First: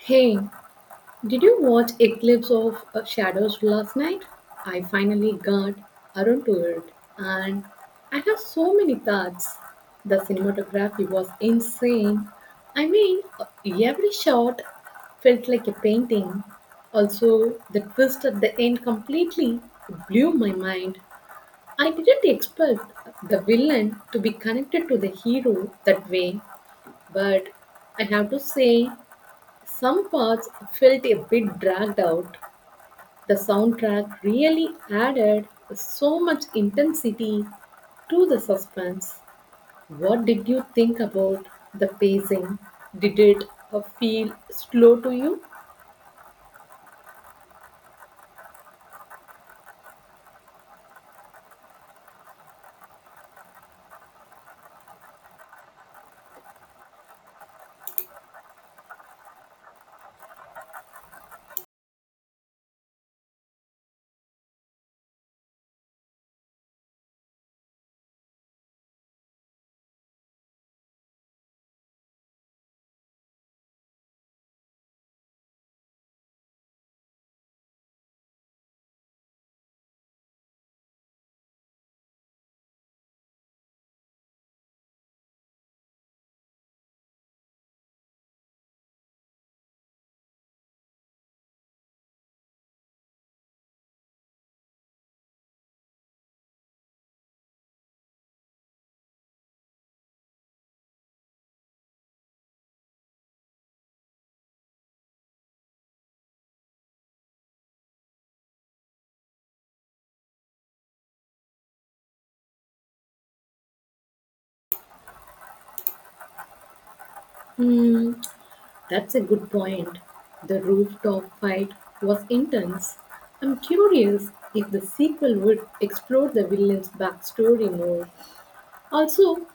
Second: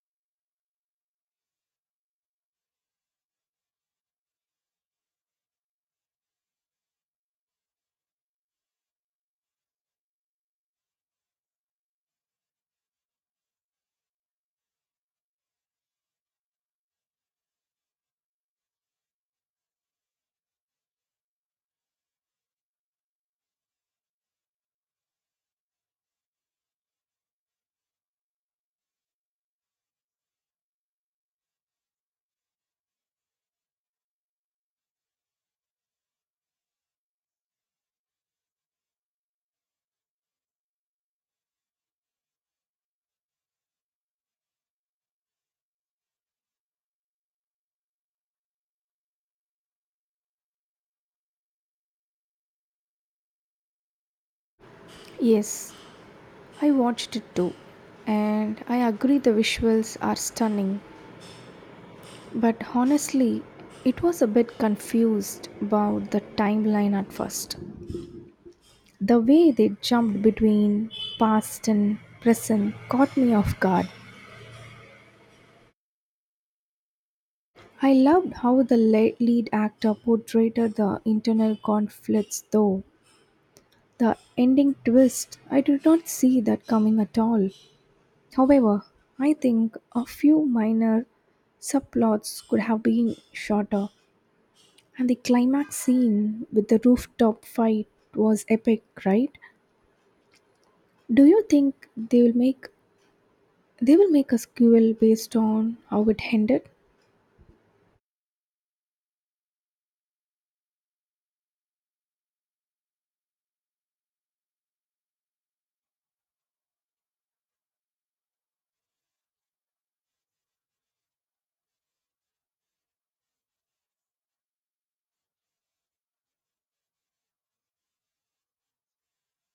Hey, did you watch Eclipse of Shadows last night? I finally got around to it, and I have so many thoughts. The cinematography was insane. I mean, every shot felt like a painting. Also, the twist at the end completely blew my mind. I didn't expect the villain to be connected to the hero that way, but I have to say some parts felt a bit dragged out. The soundtrack really added so much intensity to the suspense. What did you think about the pacing? Did it feel slow to you? Yes, I watched it too, and I agree the visuals are stunning, but honestly, it was a bit confused about the timeline at first. The way they jumped between past and present caught me off guard. I loved how the lead actor portrayed the internal conflicts, though. The ending twist, I did not see that coming at all. However, I think a few minor subplots could have been shorter, and the climax scene with the rooftop fight was epic, right? Do you think they will make a sequel based on how it ended? Hmm, that's a good point. The rooftop fight was intense. I'm curious if the sequel would explore the villain's backstory more. Also,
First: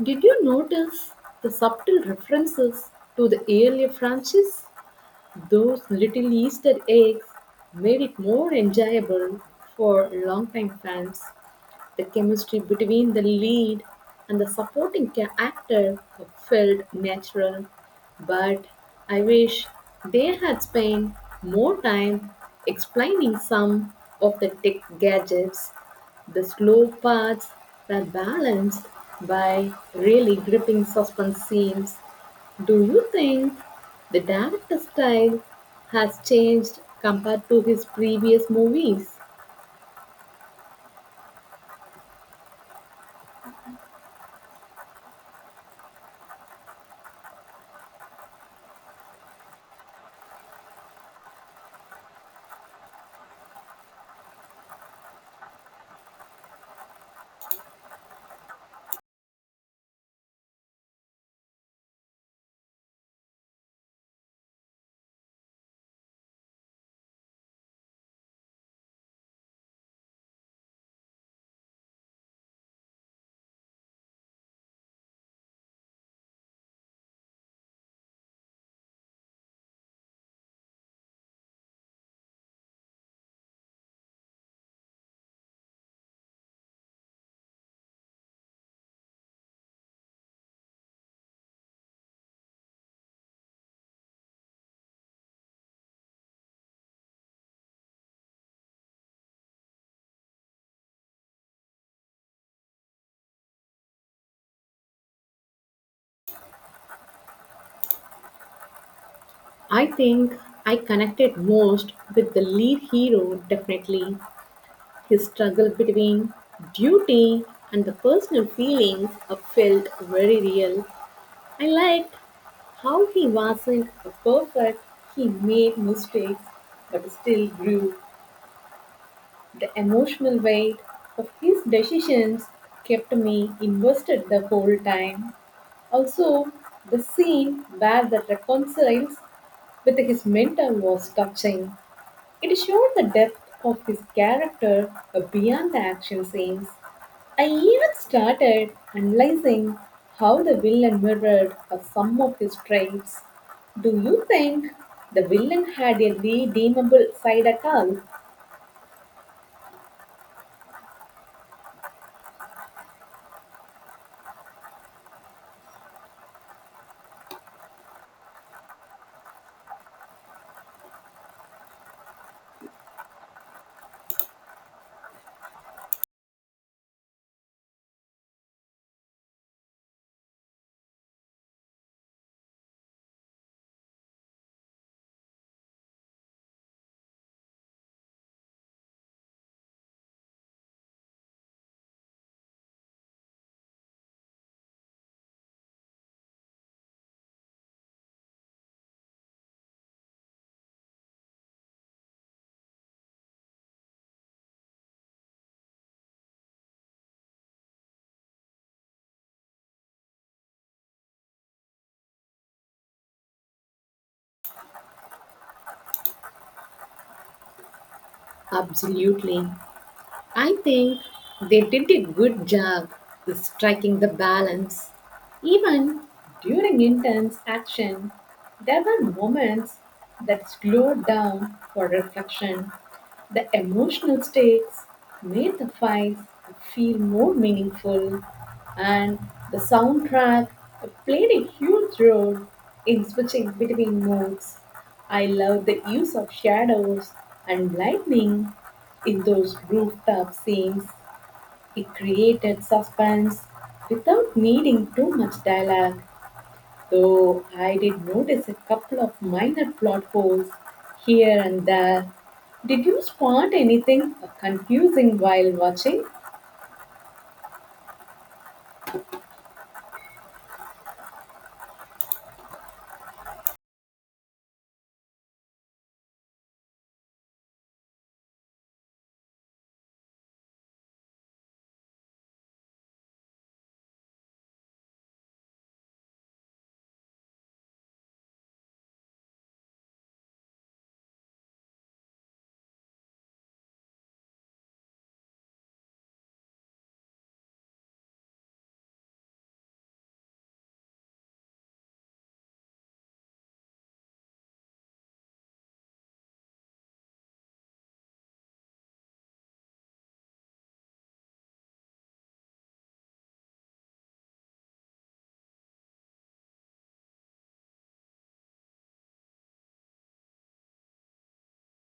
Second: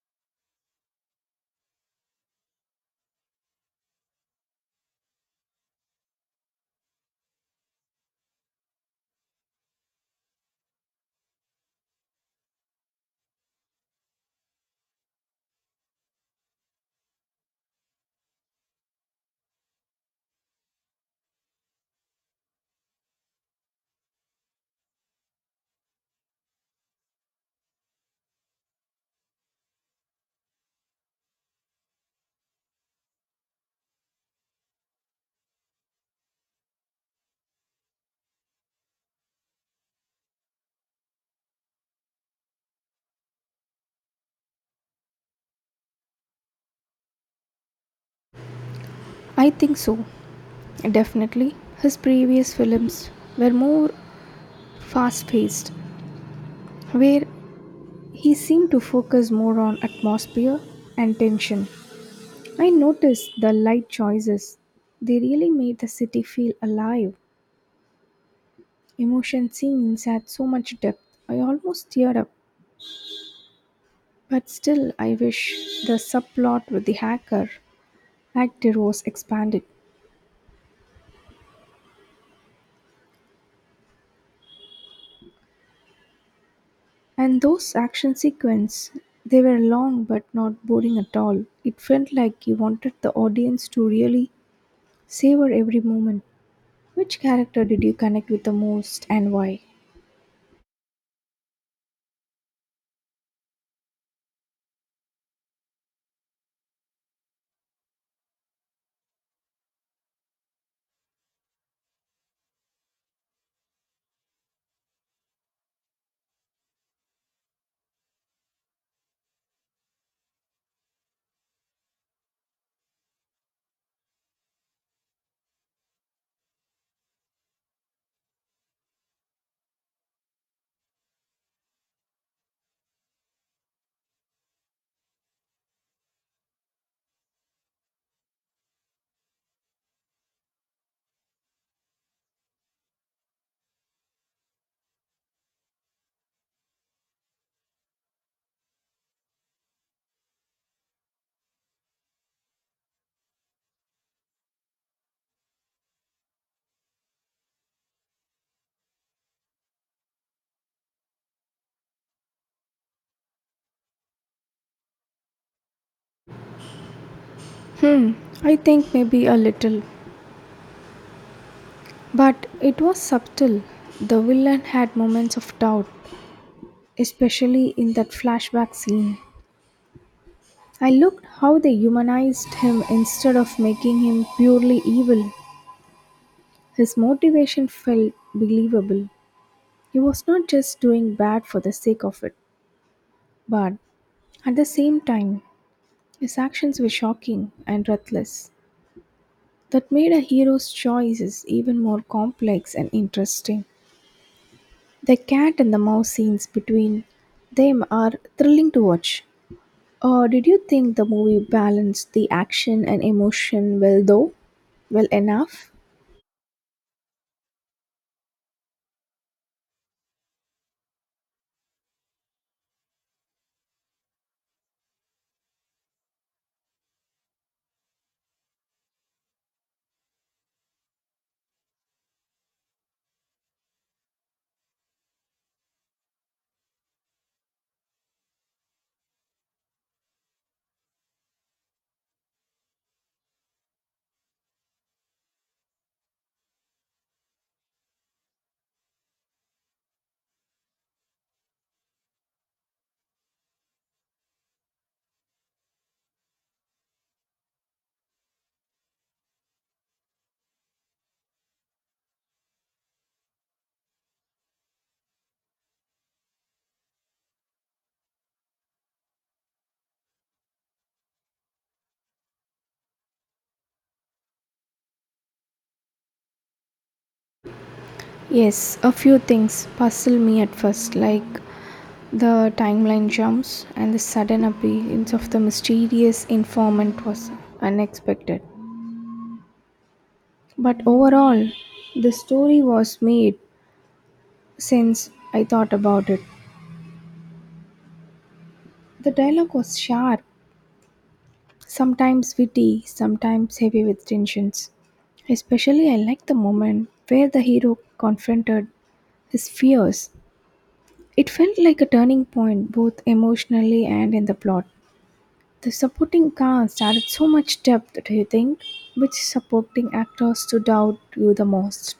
did you notice the subtle references to the earlier franchise? Those little Easter eggs made it more enjoyable for longtime fans. The chemistry between the lead and the supporting actor felt natural, but I wish they had spent more time explaining some of the tech gadgets. The slow parts were balanced by really gripping suspense scenes. Do you think the director's style has changed compared to his previous movies? I think so, definitely. His previous films were more fast paced, where he seemed to focus more on atmosphere and tension. I noticed the light choices. They really made the city feel alive. Emotion scenes had so much depth. I almost teared up. But still, I wish the subplot with the hacker actor was expanded. And those action sequences, they were long but not boring at all. It felt like you wanted the audience to really savor every moment. Which character did you connect with the most and why? I think I connected most with the lead hero, definitely. His struggle between duty and the personal feelings felt very real. I liked how he wasn't perfect, he made mistakes, but still grew. The emotional weight of his decisions kept me invested the whole time. Also, the scene where the reconciles with his mentor was touching. It showed the depth of his character beyond the action scenes. I even started analyzing how the villain mirrored some of his traits. Do you think the villain had a redeemable side at all? Hmm, I think maybe a little. But it was subtle. The villain had moments of doubt, especially in that flashback scene. I looked how they humanized him instead of making him purely evil. His motivation felt believable. He was not just doing bad for the sake of it, but at the same time, his actions were shocking and reckless. That made a hero's choices even more complex and interesting. The cat and the mouse scenes between them are thrilling to watch. Did you think the movie balanced the action and emotion well though? Well enough? Absolutely. I think they did a good job in striking the balance. Even during intense action, there were moments that slowed down for reflection. The emotional stakes made the fights feel more meaningful, and the soundtrack played a huge role in switching between moods. I love the use of shadows and lightning in those rooftop scenes. It created suspense without needing too much dialogue though I did notice a couple of minor plot holes here and there. Did you spot anything confusing while watching? Yes, a few things puzzle me at first, like the timeline jumps and the sudden appearance of the mysterious informant was unexpected. But overall, the story was made since I thought about it. The dialogue was sharp, sometimes witty, sometimes heavy with tensions. Especially, I liked the moment where the hero confronted is fierce. It felt like a turning point both emotionally and in the plot. The supporting cast added so much depth, do you think? Which supporting actor stood out to you the most?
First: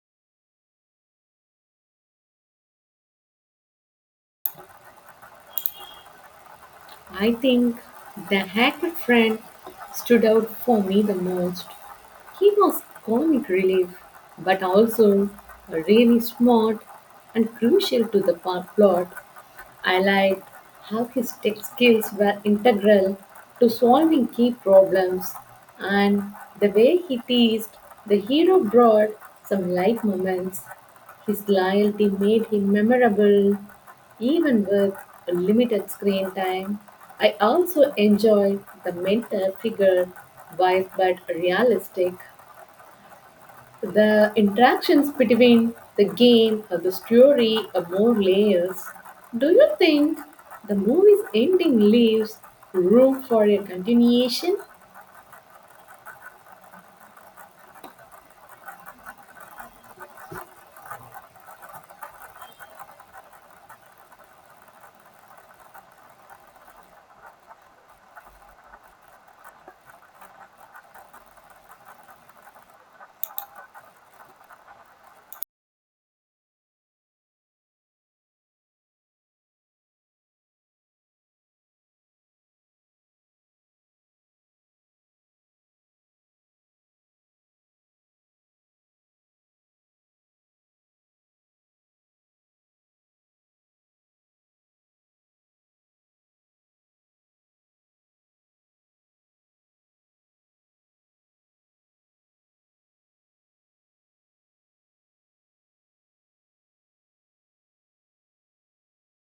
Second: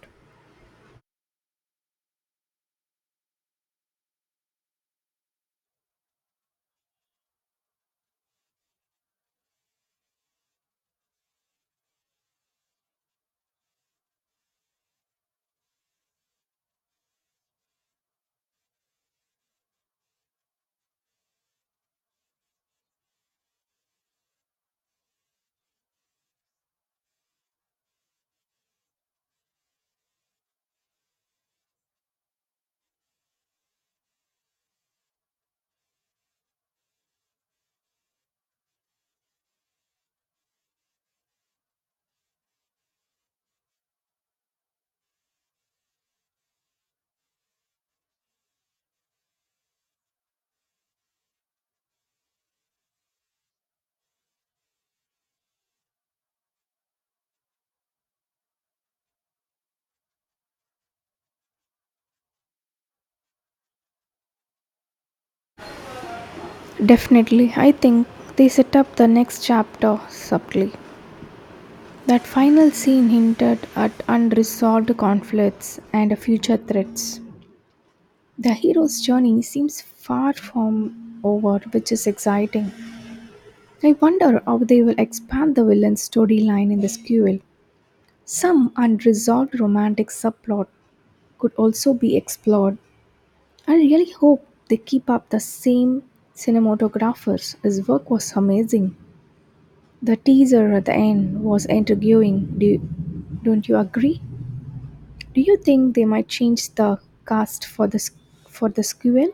I think the hacker friend stood out for me the most. He was comic relief, but also really smart and crucial to the plot. I liked how his tech skills were integral to solving key problems, and the way he teased the hero brought some light moments. His loyalty made him memorable, even with a limited screen time. I also enjoyed the mentor figure, wise but realistic. The interactions between the game and the story have more layers. Do you think the movie's ending leaves room for a continuation? Definitely, I think they set up the next chapter subtly. That final scene hinted at unresolved conflicts and future threats. The hero's journey seems far from over, which is exciting. I wonder how they will expand the villain's storyline in this sequel. Some unresolved romantic subplot could also be explored. I really hope they keep up the same cinematographers. His work was amazing. The teaser at the end was intriguing. Don't you agree? Do you think they might change the cast for this for the sequel?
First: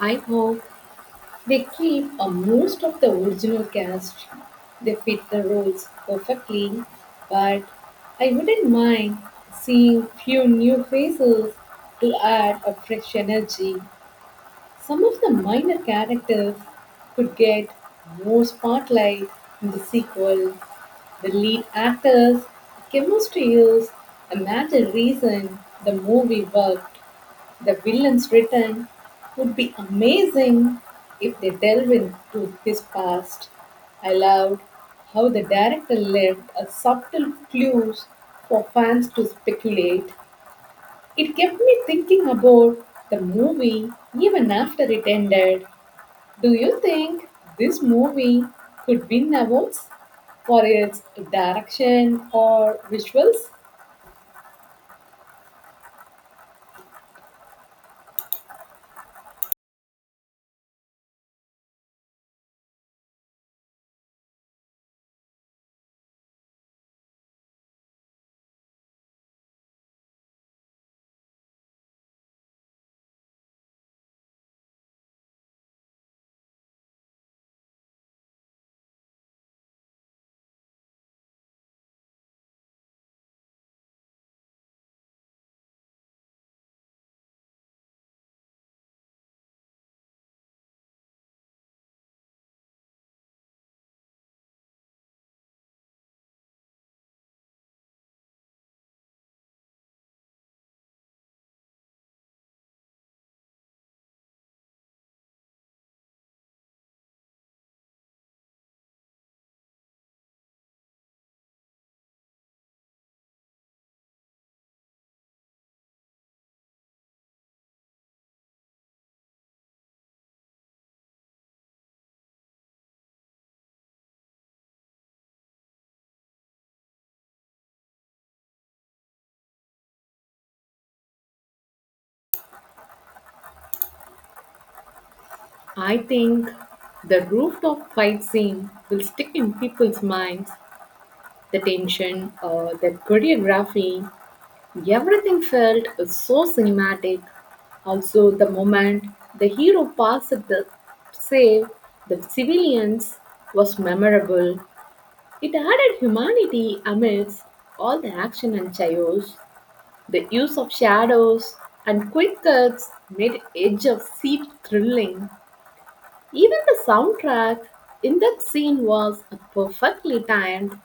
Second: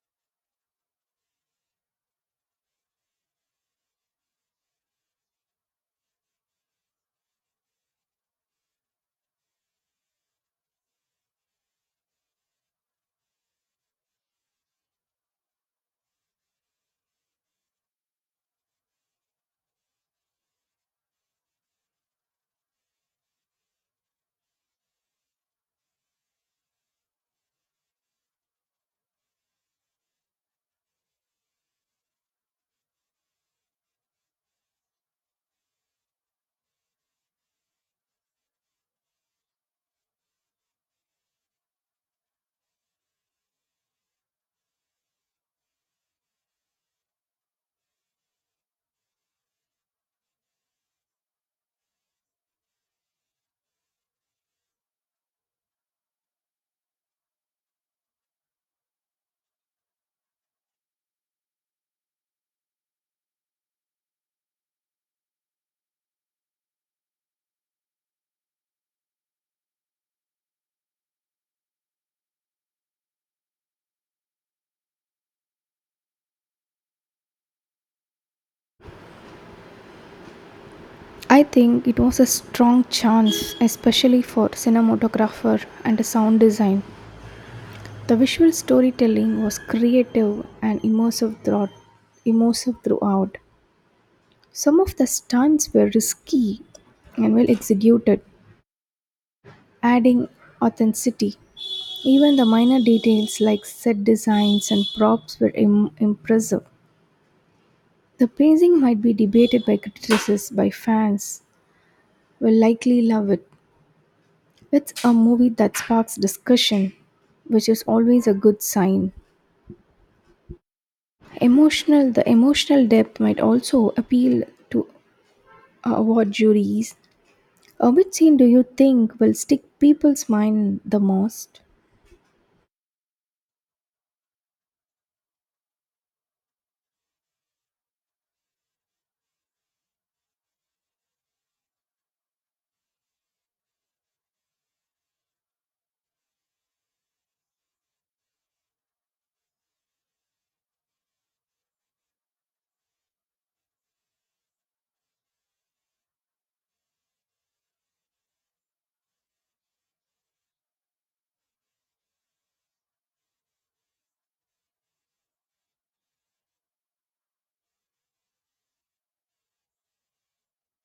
I hope they keep a most of the original cast. They fit the roles perfectly, but I wouldn't mind seeing few new faces to add a fresh energy. Some of the minor characters could get more spotlight in the sequel. The lead actors' chemistry is a major reason the movie worked. The villain's return would be amazing if they delve into his past. I loved how the director left a subtle clues for fans to speculate. It kept me thinking about the movie even after it ended. Do you think this movie could win awards for its direction or visuals? I think it was a strong chance, especially for cinematographer and sound design. The visual storytelling was creative and immersive throughout. Immersive throughout. Some of the stunts were risky and well executed, adding authenticity. Even the minor details like set designs and props were impressive. The pacing might be debated by critics, by fans will likely love it. It's a movie that sparks discussion, which is always a good sign. Emotional, the emotional depth might also appeal to award juries. Which scene do you think will stick people's mind the most? I think the rooftop fight scene will stick in people's minds. The tension, the choreography, everything felt so cinematic. Also, the moment the hero passed the save the civilians was memorable. It added humanity amidst all the action and chaos. The use of shadows and quick cuts made Edge of Seep thrilling. Even the soundtrack in that scene was perfectly timed.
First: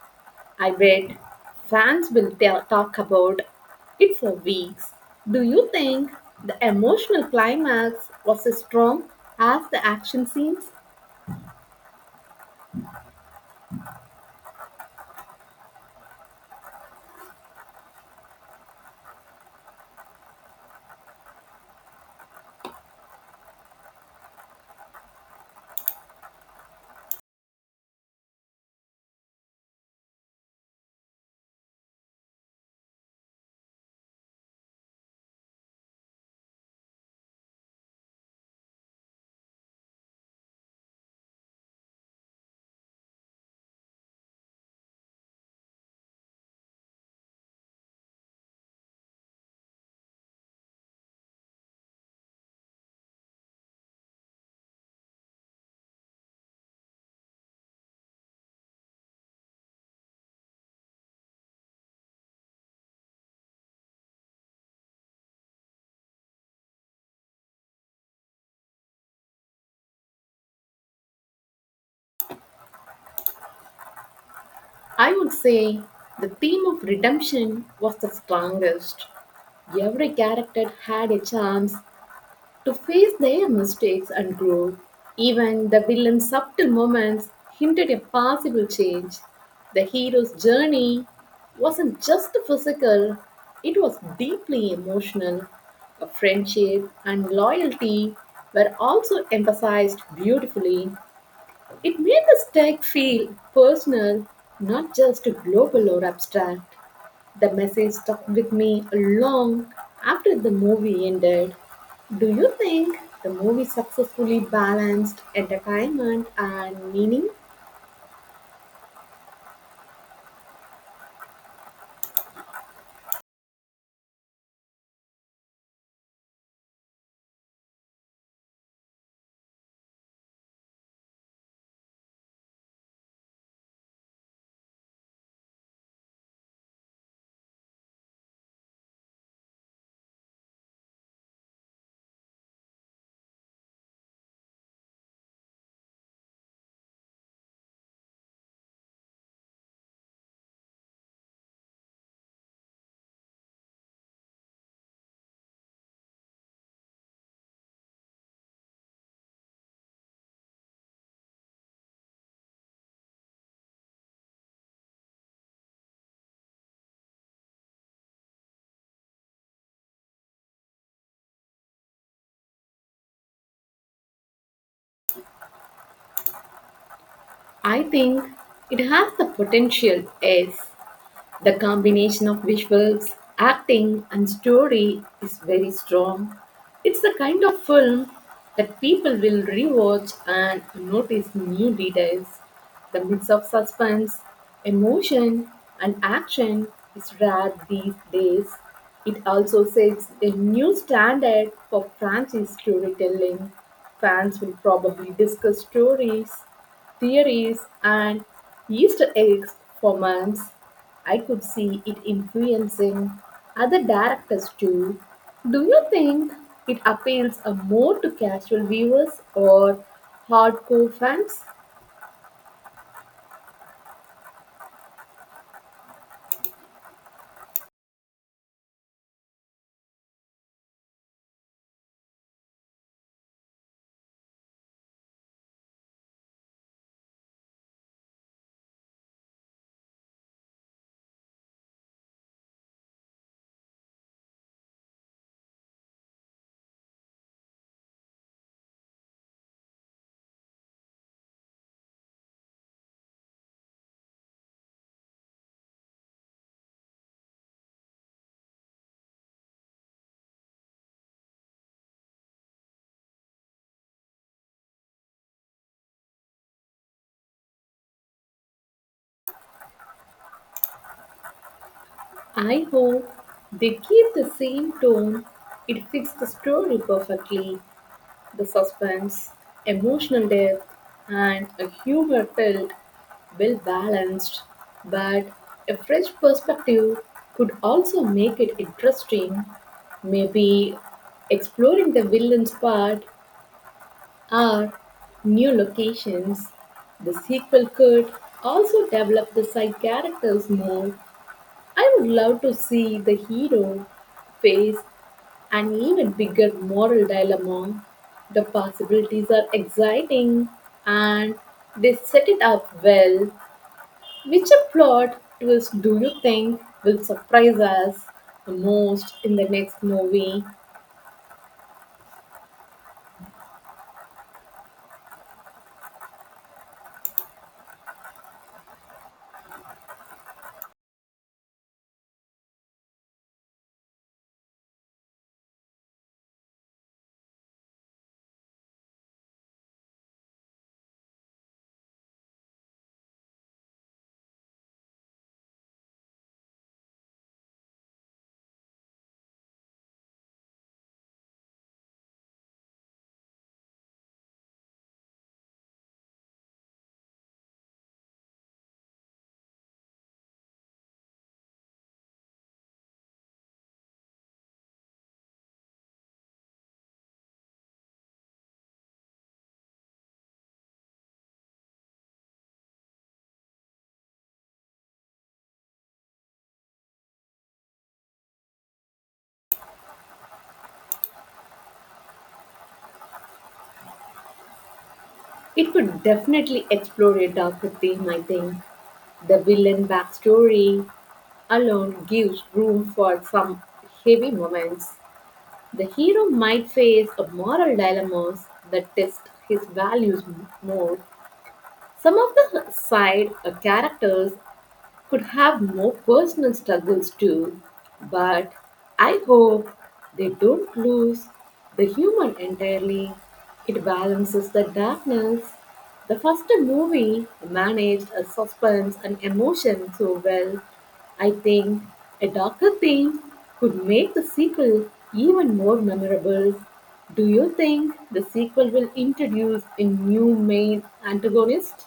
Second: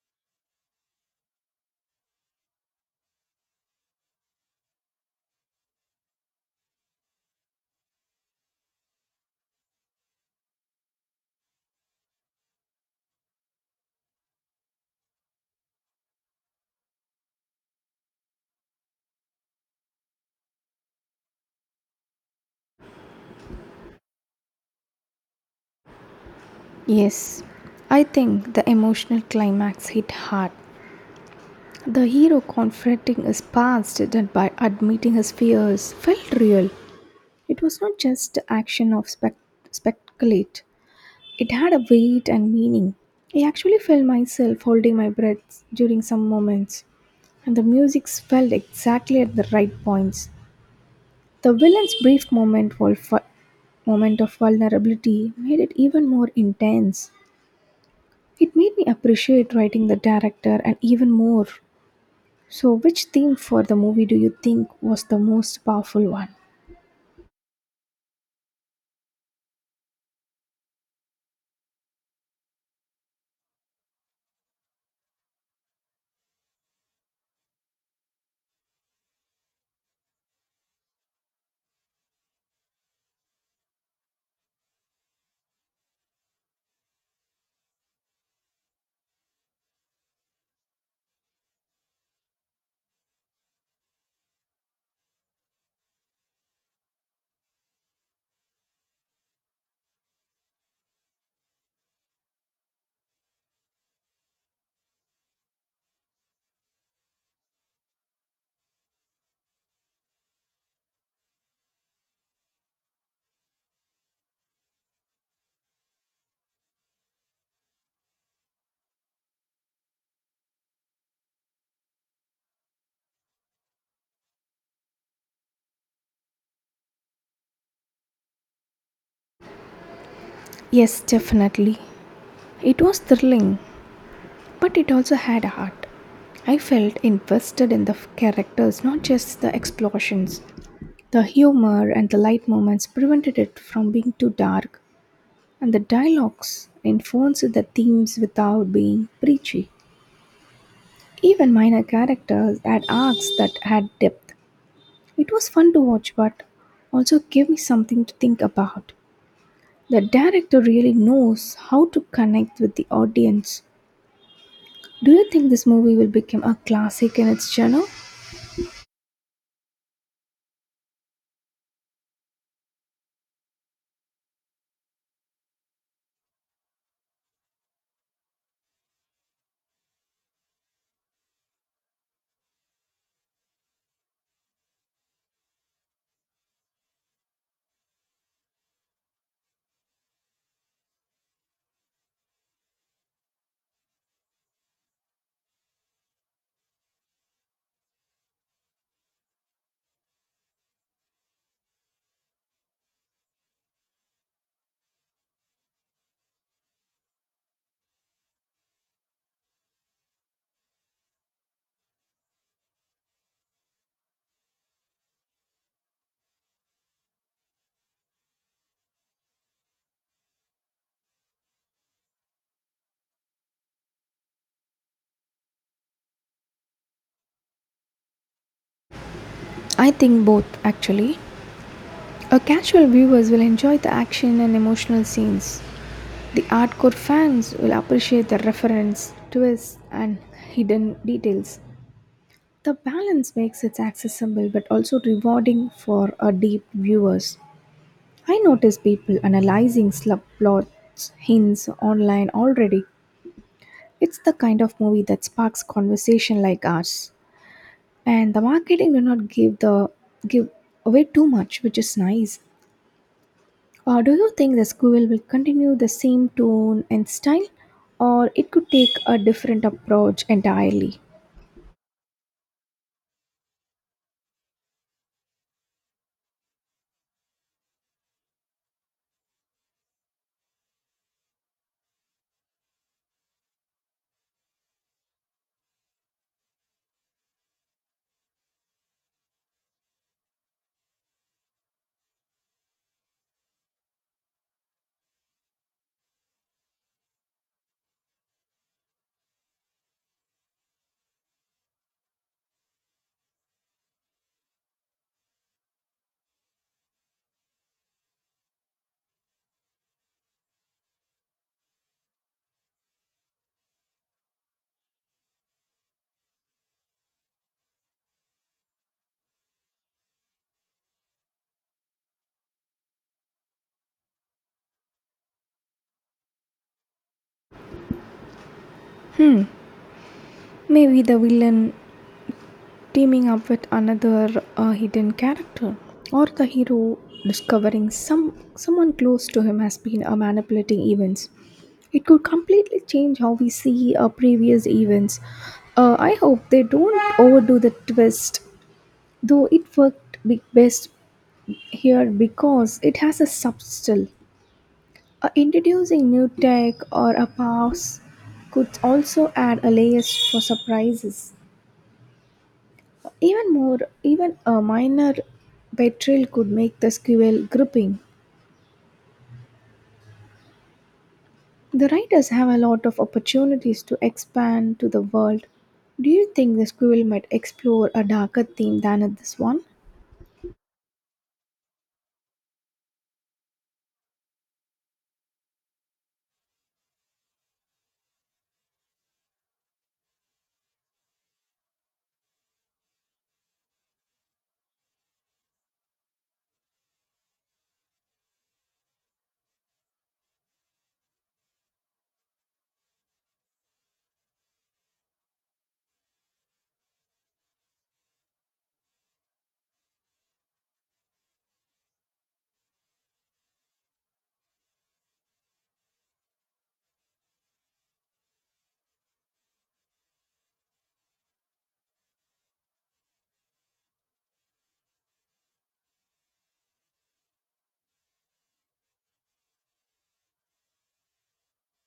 I bet fans will talk about it for weeks. Do you think the emotional climax was as strong as the action scenes? Yes, I think the emotional climax hit hard. The hero confronting his past and by admitting his fears felt real. It was not just the action of speculate. It had a weight and meaning. I actually felt myself holding my breath during some moments, and the music swelled exactly at the right points. The villain's brief moment of vulnerability made it even more intense. It made me appreciate writing the director and even more. So, which theme for the movie do you think was the most powerful one? I would say the theme of redemption was the strongest. Every character had a chance to face their mistakes and grow. Even the villain's subtle moments hinted a possible change. The hero's journey wasn't just physical, it was deeply emotional. A friendship and loyalty were also emphasized beautifully. It made the stake feel personal, not just global or abstract. The message stuck with me long after the movie ended. Do you think the movie successfully balanced entertainment and meaning? Yes, definitely. It was thrilling, but it also had a heart. I felt invested in the characters, not just the explosions. The humor and the light moments prevented it from being too dark. And the dialogues enforce the themes without being preachy. Even minor characters had arcs that had depth. It was fun to watch, but also gave me something to think about. The director really knows how to connect with the audience. Do you think this movie will become a classic in its genre? I think it has the potential, yes. The combination of visuals, acting, and story is very strong. It's the kind of film that people will rewatch and notice new details. The mix of suspense, emotion, and action is rare these days. It also sets a new standard for France's storytelling. Fans will probably discuss stories theories and Easter eggs for months. I could see it influencing other directors too. Do you think it appeals more to casual viewers or hardcore fans? I think both, actually. A casual viewers will enjoy the action and emotional scenes. The hardcore fans will appreciate the reference, twists, and hidden details. The balance makes it accessible but also rewarding for a deep viewers. I notice people analyzing subplots, hints online already. It's the kind of movie that sparks conversation like ours. And the marketing do not give away too much, which is nice. Do you think the school will continue the same tone and style, or it could take a different approach entirely? I hope they keep the same tone. It fits the story perfectly. The suspense, emotional depth, and a humor felt well balanced, but a fresh perspective could also make it interesting. Maybe exploring the villain's part or new locations. The sequel could also develop the side characters more. I would love to see the hero face an even bigger moral dilemma. The possibilities are exciting and they set it up well. Which plot twist do you think will surprise us the most in the next movie? Hmm. Maybe the villain teaming up with another hidden character or the hero discovering someone close to him has been manipulating events. It could completely change how we see previous events. I hope they don't overdo the twist, though it worked best here because it has a substance. Introducing new tech or a powers could also add a layers for surprises. Even more, even a minor betrayal could make the sequel gripping. The writers have a lot of opportunities to expand to the world. Do you think the sequel might explore a darker theme than in this one? It would definitely explore a darker theme, I think. The villain backstory alone gives room for some heavy moments. The hero might face a moral dilemmas that test his values more, Some of the side characters could have more personal struggles too, but I hope they don't lose the human entirely. It balances the darkness. The first movie managed a suspense and emotion so well. I think a darker theme could make the sequel even more memorable. Do you think the sequel will introduce a new main antagonist?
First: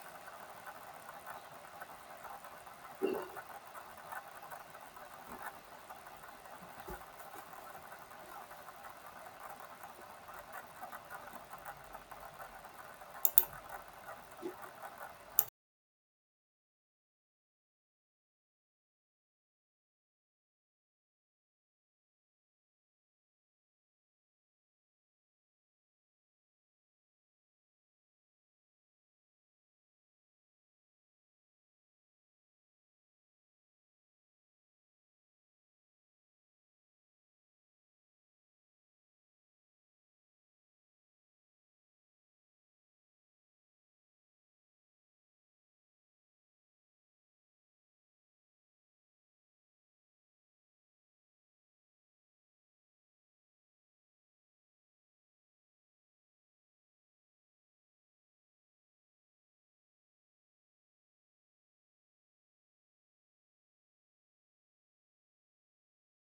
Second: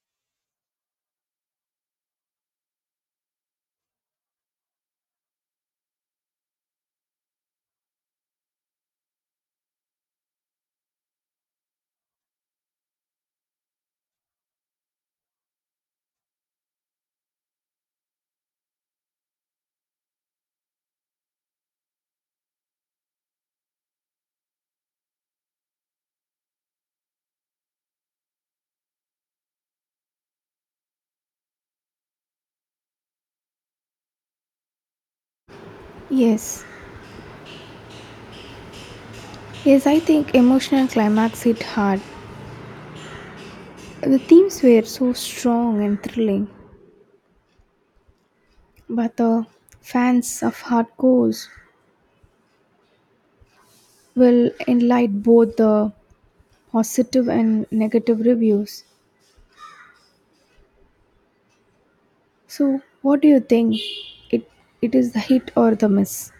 Yes. Yes, I think emotional climax hit hard. The themes were so strong and thrilling, but the fans of hardcores will enlight both the positive and negative reviews. So, what do you think? It it is the hit or the miss?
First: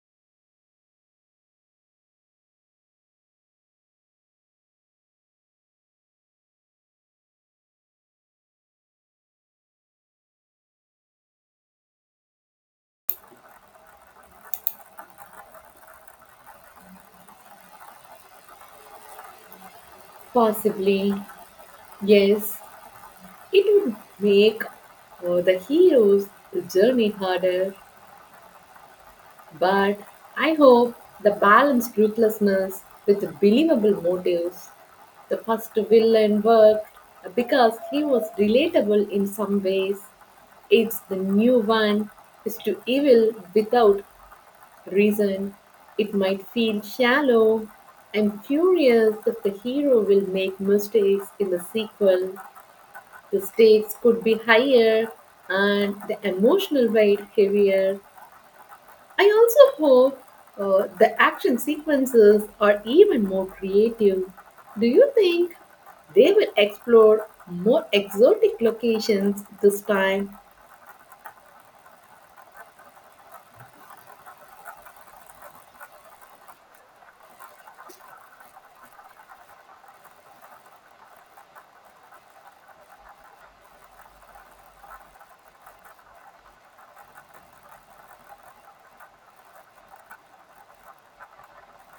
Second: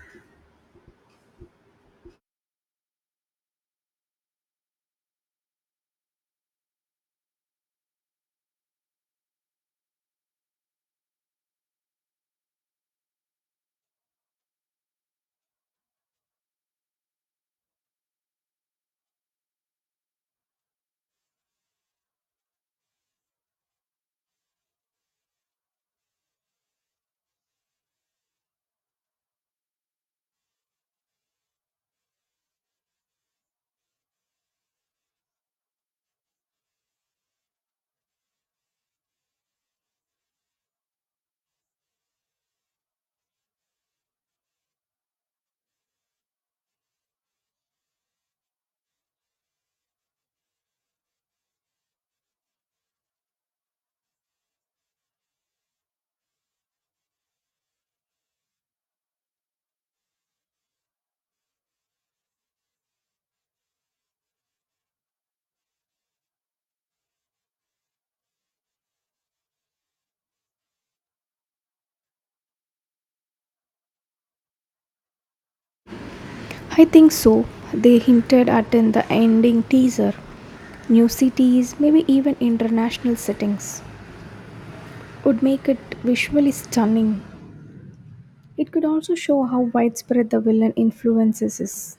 Possibly, yes, it would make the hero's journey harder, but I hope the balanced ruthlessness with believable motives. The first villain worked because he was relatable in some ways. It's the new one is to evil without reason. It might feel shallow. I'm curious if the hero will make mistakes in the sequel. The stakes could be higher and the emotional weight heavier. I also hope the action sequences are even more creative. Do you think they will explore more exotic locations this time? I think so. They hinted at in the ending teaser. New cities, maybe even international settings, would make it visually stunning. It could also show how widespread the villain influences is.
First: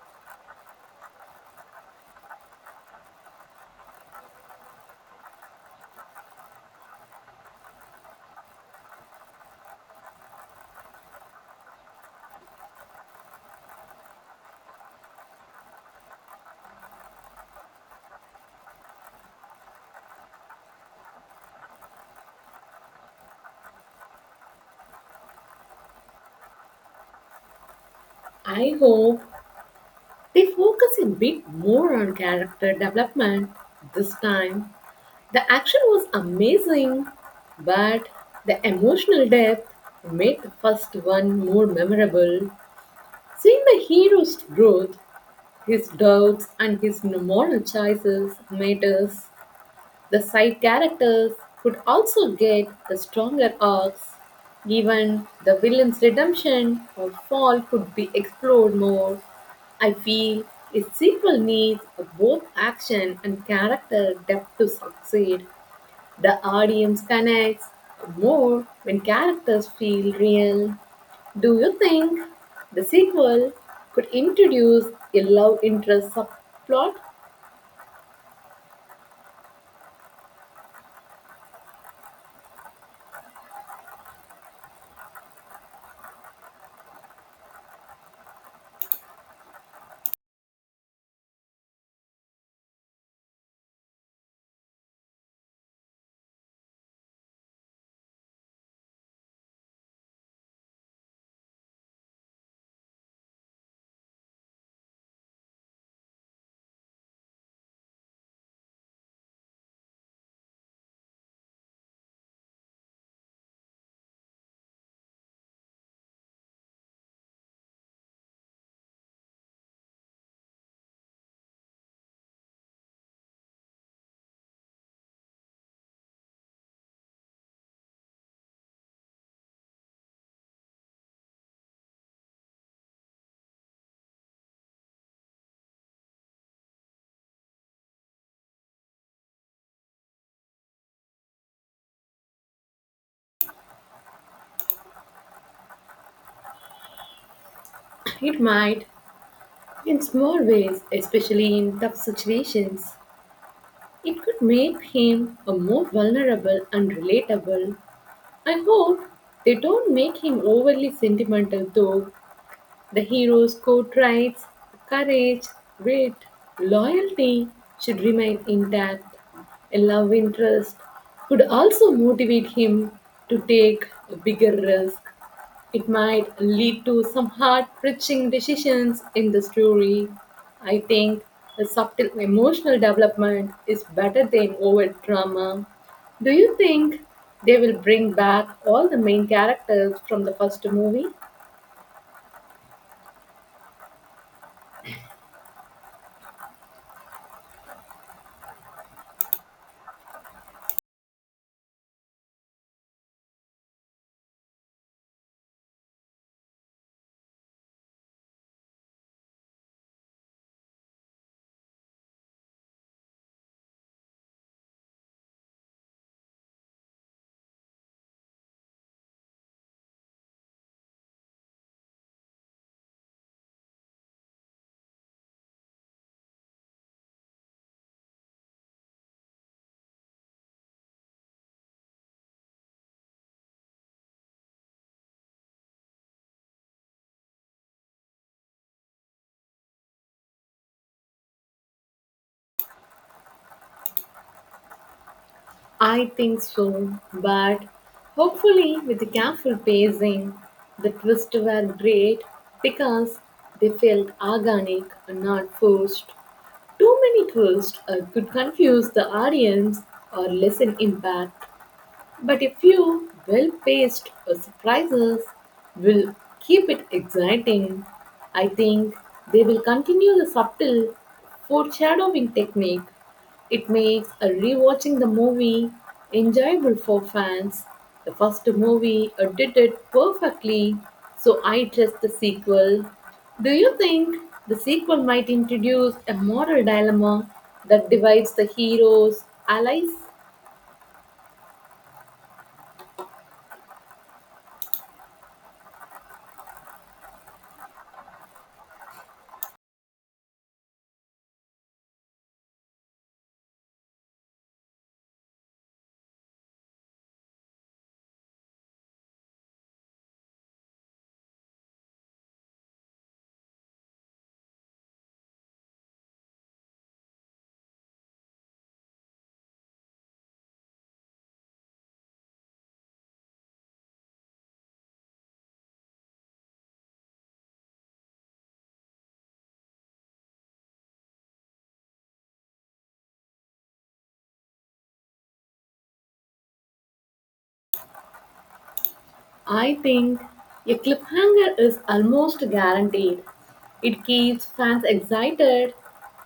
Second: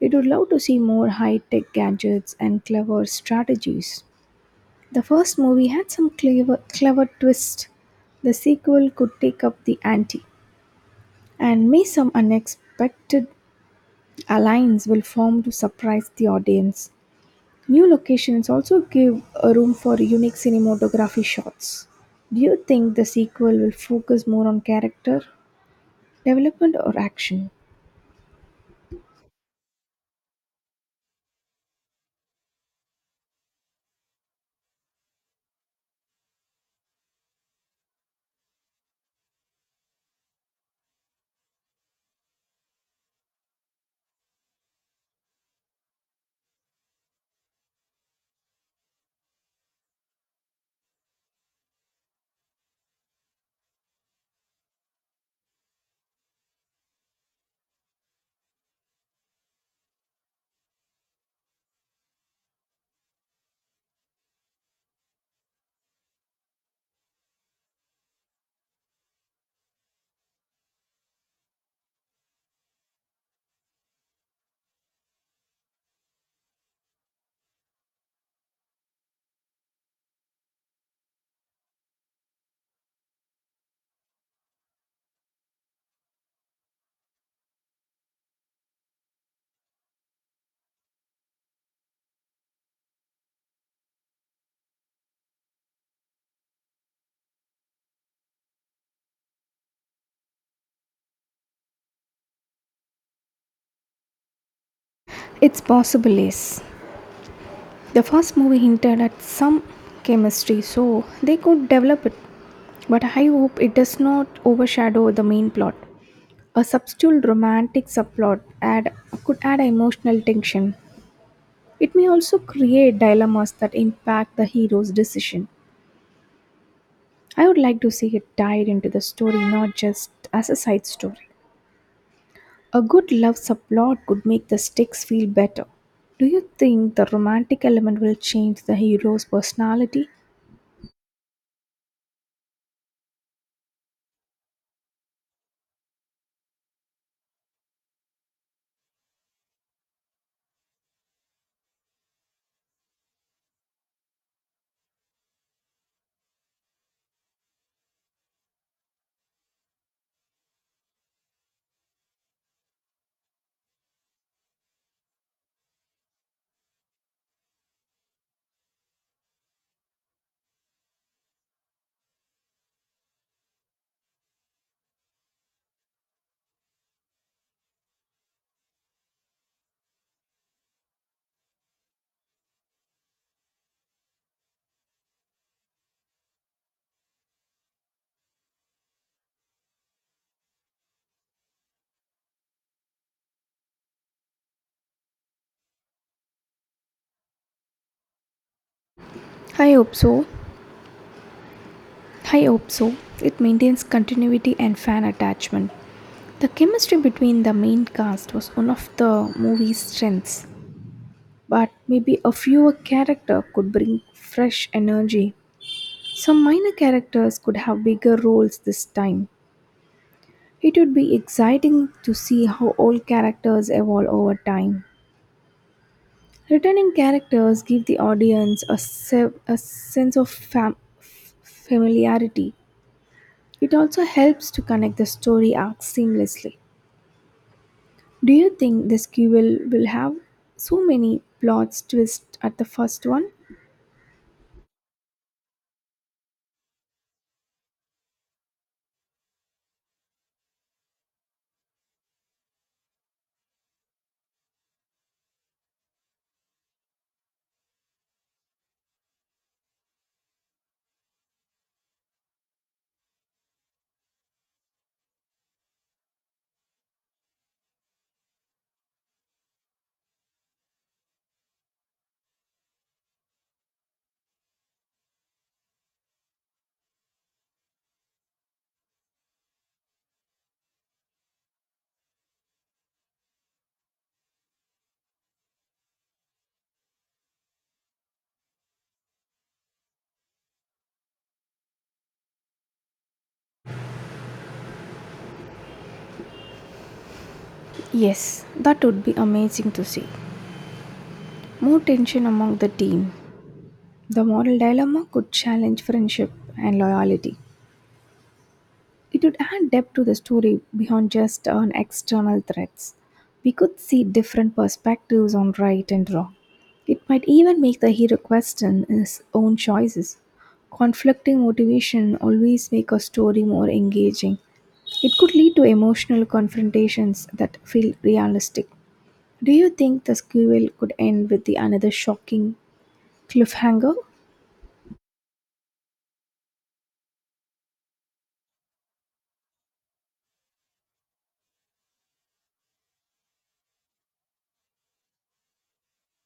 We would love to see more high-tech gadgets and clever strategies. The first movie had some clever twist. The sequel could take up the ante and may some unexpected Alliance will form to surprise the audience. New locations also give a room for unique cinematography shots. Do you think the sequel will focus more on character development or action? I hope they focus a bit more on character development this time. The action was amazing, but the emotional depth made the first one more memorable. Seeing the hero's growth, his doubts, and his moral choices matters. The side characters could also get the stronger arcs. Even the villain's redemption or fall could be explored more. I feel a sequel needs both action and character depth to succeed. The audience connects more when characters feel real. Do you think the sequel could introduce a love interest subplot? It's possible, yes. The first movie hinted at some chemistry, so they could develop it. But I hope it does not overshadow the main plot. A subtle romantic could add emotional tension. It may also create dilemmas that impact the hero's decision. I would like to see it tied into the story, not just as a side story. A good love subplot could make the stakes feel better. Do you think the romantic element will change the hero's personality? It might, in small ways, especially in tough situations. It could make him a more vulnerable and relatable. I hope they don't make him overly sentimental though. The hero's code, rights, courage, grit, loyalty, should remain intact. A love interest could also motivate him to take a bigger risk. It might lead to some heart-wrenching decisions in the story. I think a subtle emotional development is better than overt drama. Do you think they will bring back all the main characters from the first movie? I hope so. I hope so. It maintains continuity and fan attachment. The chemistry between the main cast was one of the movie's strengths, but maybe a fewer character could bring fresh energy. Some minor characters could have bigger roles this time. It would be exciting to see how old characters evolve over time. Returning characters give the audience a sense of familiarity. It also helps to connect the story arcs seamlessly. Do you think this sequel will have so many plots twists at the first one? I think so, but hopefully, with the careful pacing, the twists were great because they felt organic and not forced. Too many twists could confuse the audience or lessen impact. But a few well paced surprises will keep it exciting. I think they will continue the subtle foreshadowing technique. It makes a rewatching the movie enjoyable for fans. The first movie did it perfectly, so I trust the sequel. Do you think the sequel might introduce a moral dilemma that divides the heroes' allies? Yes, that would be amazing to see. More tension among the team. The moral dilemma could challenge friendship and loyalty. It would add depth to the story beyond just on external threats. We could see different perspectives on right and wrong. It might even make the hero question his own choices. Conflicting motivation always make a story more engaging. It could lead to emotional confrontations that feel realistic. Do you think the sequel could end with the another shocking cliffhanger? I think a cliffhanger is almost guaranteed. It keeps fans excited.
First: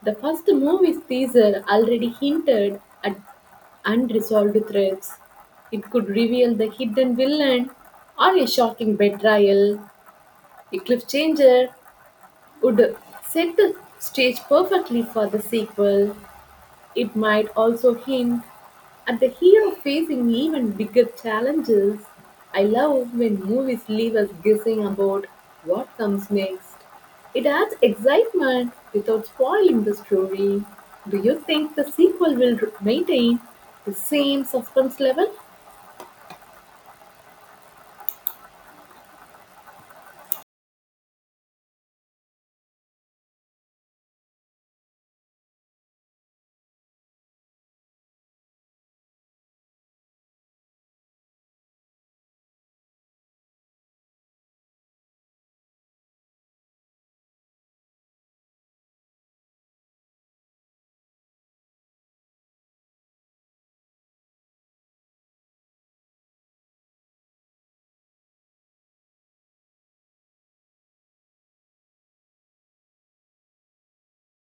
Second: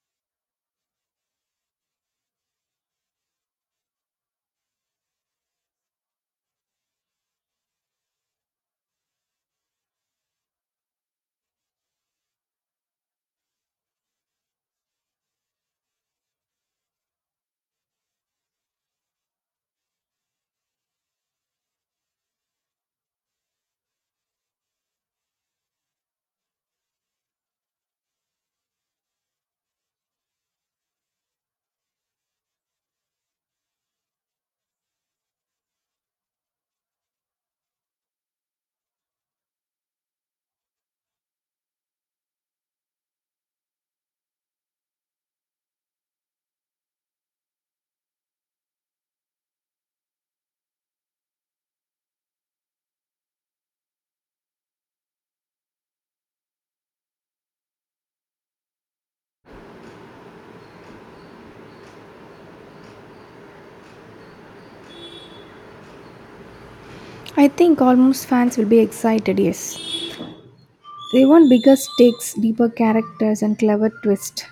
The first movie's teaser already hinted at unresolved threats. It could reveal the hidden villain or a shocking betrayal. A cliffhanger would set the stage perfectly for the sequel. It might also hint at the hero facing even bigger challenges. I love when movies leave us guessing about what comes next. It adds excitement without spoiling the story. Do you think the sequel will maintain the same suspense level? I think almost fans will be excited, yes. They want bigger stakes, deeper characters, and clever twist.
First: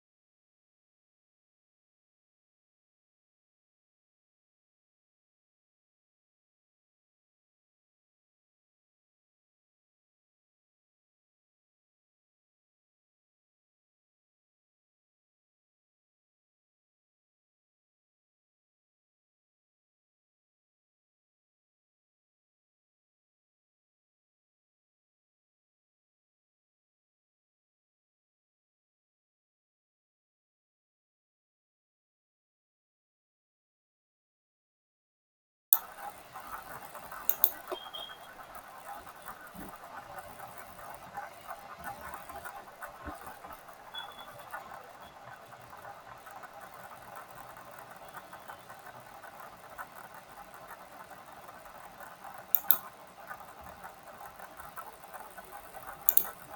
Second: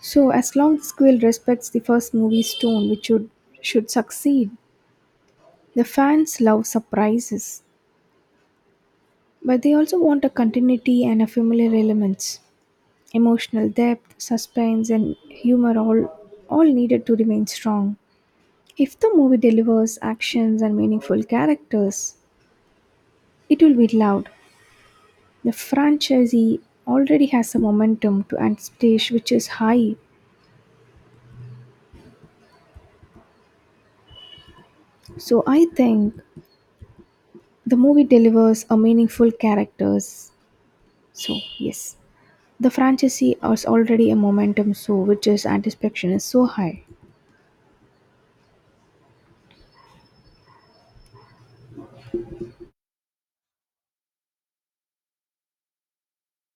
So as long as the sequel respects the first movie's tone, which should succeed, the fans love surprises. But they also want a continuity and a familiar elements. Emotional depth, suspense, and humor all needed to remain strong. If the movie delivers actions and meaningful characters, it will be loved. The franchisee already has a momentum to unleash which is high. So I think the movie delivers a meaningful characters. So yes, the franchisee has already a momentum so which is anticipation is so high.